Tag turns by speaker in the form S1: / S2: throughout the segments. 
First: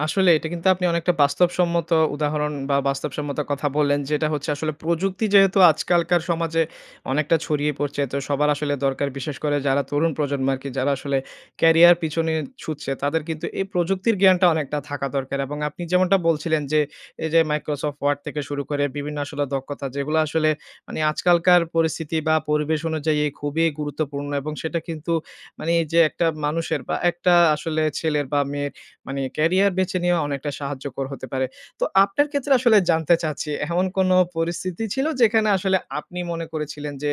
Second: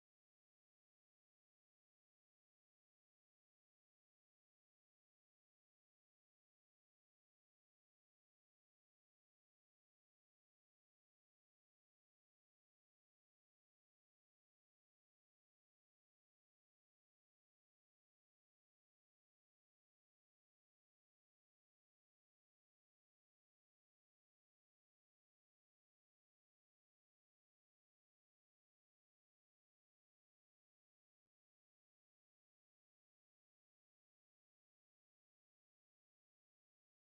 S1: আসলে এটা কিন্তু আপনি অনেকটা বাস্তবসম্মত উদাহরণ বা বাস্তবসম্মত কথা বললেন, যে এটা হচ্ছে আসলে প্রযুক্তি যেহেতু আজকালকার সমাজে অনেকটা ছড়িয়ে পড়ছে, তো সবার আসলে দরকার। বিশেষ করে যারা তরুণ প্রজন্ম আরকি যারা আসলে ক্যারিয়ার পিছনে ছুটছে তাদের কিন্তু এই প্রযুক্তির জ্ঞানটা অনেকটা থাকা দরকার এবং আপনি যেমনটা বলছিলেন যে, এই যে Microsoft Word থেকে শুরু বিভিন্ন আসলে দক্ষতা যেগুলা আসলে মানি আজকালকার পরিস্থিতি বা পরিবেশ অনুযায়ী এ খুবই গুরুত্বপূর্ণ এবং সেটা কিন্তু মানি এই যে একটা মানুষের বা একটা আসলে ছেলের বা মেয়ের মানি ক্যারিয়ার বেছে নেয়াও অনেকটা সাহায্যকর হতে পারে। তো আপনার ক্ষেত্রে আসলে জানতে চাচ্ছি এমন কোনো পরিস্থিতি ছিল যেখানে আসলে আপনি মনে করেছিলেন যে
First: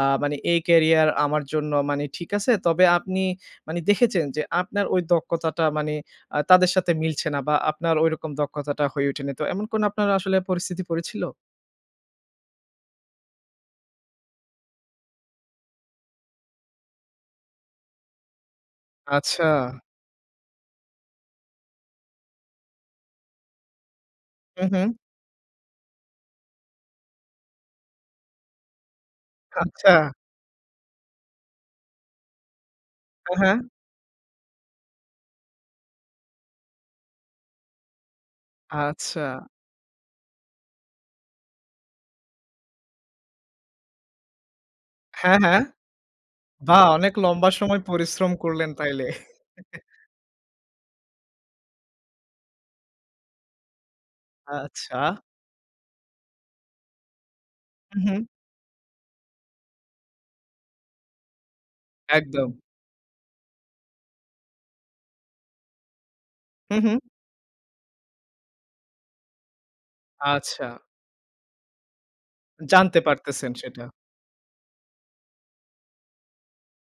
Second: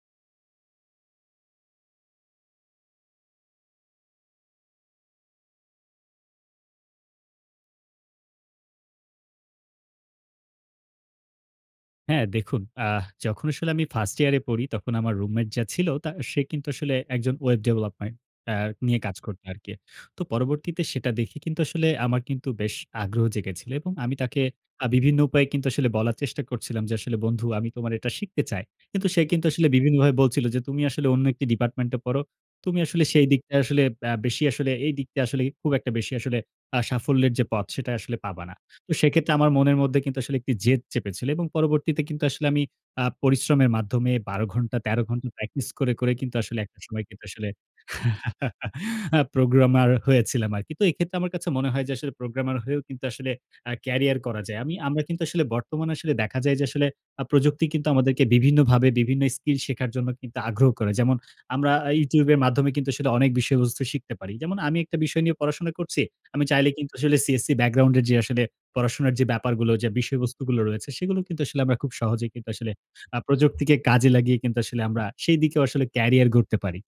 S1: আ মানি এই ক্যারিয়ার আমার জন্য মানি ঠিক আছে। তবে আপনি মানি দেখেছেন, যে আপনার ঐ দক্ষতাটা মানি আ তাদের সাথে মিলছে না বা আপনার ঐরকম দক্ষতাটা হয়ে ওঠেনি। তো এমন কোনো আপনার আসলে পরিস্থিতি পড়েছিল?
S2: হ্যাঁ দেখুন, আ যখন আসলে আমি ফার্স্ট ইয়ার এ পড়ি তখন আমার রুমমেট যা ছিল তা সে কিন্তু আসলে একজন ওয়েব ডেভেলপমেন্ট আ নিয়ে কাজ
S1: আচ্ছা।
S2: করতো আরকি। তো পরবর্তীতে সেটা দেখে কিন্তু আসলে আমার কিন্তু বেশ আগ্রহ জেগেছিলো এবং আমি তাকে
S1: হু,
S2: আ
S1: হু।
S2: বিভিন্ন উপায়ে কিন্তু আসলে বলার চেষ্টা করছিলাম যে আসলে, "বন্ধু আমি তোমার এটা শিখতে চাই।" কিন্তু সে কিন্তু আসলে
S1: আচ্ছা।
S2: বিভিন্নভাবে বলছিল যে, "তুমি আসলে অন্য একটি ডিপার্টমেন্ট এ পড়ো। তুমি আসলে সেই
S1: হ্যাঁ, হ্যাঁ।
S2: দিকটায় আসলে আ বেশি আসলে এই দিকটা আসলে খুব একটা বেশি আসলে আ সাফল্যের যে পথ সেটা আসলে পাবা না।" তো
S1: আচ্ছা।
S2: সেক্ষেত্রে আমার মনের মধ্যে কিন্তু আসলে একটি জেদ চেপেছিল এবং পরবর্তীতে কিন্তু আসলে আমি আ পরিশ্রমের মাধ্যমে ১২ ঘন্টা ১৩ ঘন্টা
S1: হ্যাঁ, হ্যাঁ।
S2: প্র্যাকটিস করে, করে কিন্তু আসলে একটা
S1: বা
S2: সময়
S1: অনেক
S2: কিন্তু আসলে
S1: লম্বা সময় পরিশ্রম করলেন তাইলে।
S2: প্রোগ্রামার হয়েছিলাম আরকি। তো এক্ষেত্রে আমার কাছে মনে হয় যে আসলে প্রোগ্রামের হয়েও কিন্তু আসলে আ ক্যারিয়ার করা যায়। আমি, আমরা
S1: আচ্ছা।
S2: কিন্তু আসলে বর্তমানে আসলে দেখা যায় যে আসলে আ প্রযুক্তি কিন্তু
S1: হু, হু।
S2: আমাদেরকে বিভিন্নভাবে বিভিন্ন স্কিল শেখার জন্য কিন্তু আগ্রহ করে। যেমন আমরা এ YouTube এর
S1: একদম।
S2: মাধ্যমে কিন্তু আসলে অনেক বিষয়বস্তু শিখতে পারি। যেমন আমি একটা বিষয় নিয়ে পড়াশোনা করছি। আমি চাইলে
S1: হু,
S2: কিন্তু
S1: হু।
S2: আসলে CSC ব্যাকগ্রাউন্ড এ যে আসলে পড়াশোনার যে ব্যাপারগুলো যে বিষয়বস্তুগুলো
S1: আচ্ছা।
S2: রয়েছে সেগুলো কিন্তু আসলে আমরা খুব সহজেই কিন্তু আসলে
S1: জানতে
S2: আ
S1: পারতেছেন
S2: প্রযুক্তিকে
S1: সেটা।
S2: কাজে লাগিয়ে কিন্তু আসলে আমরা সেইদিকেও আসলে ক্যারিয়ার গড়তে পারি।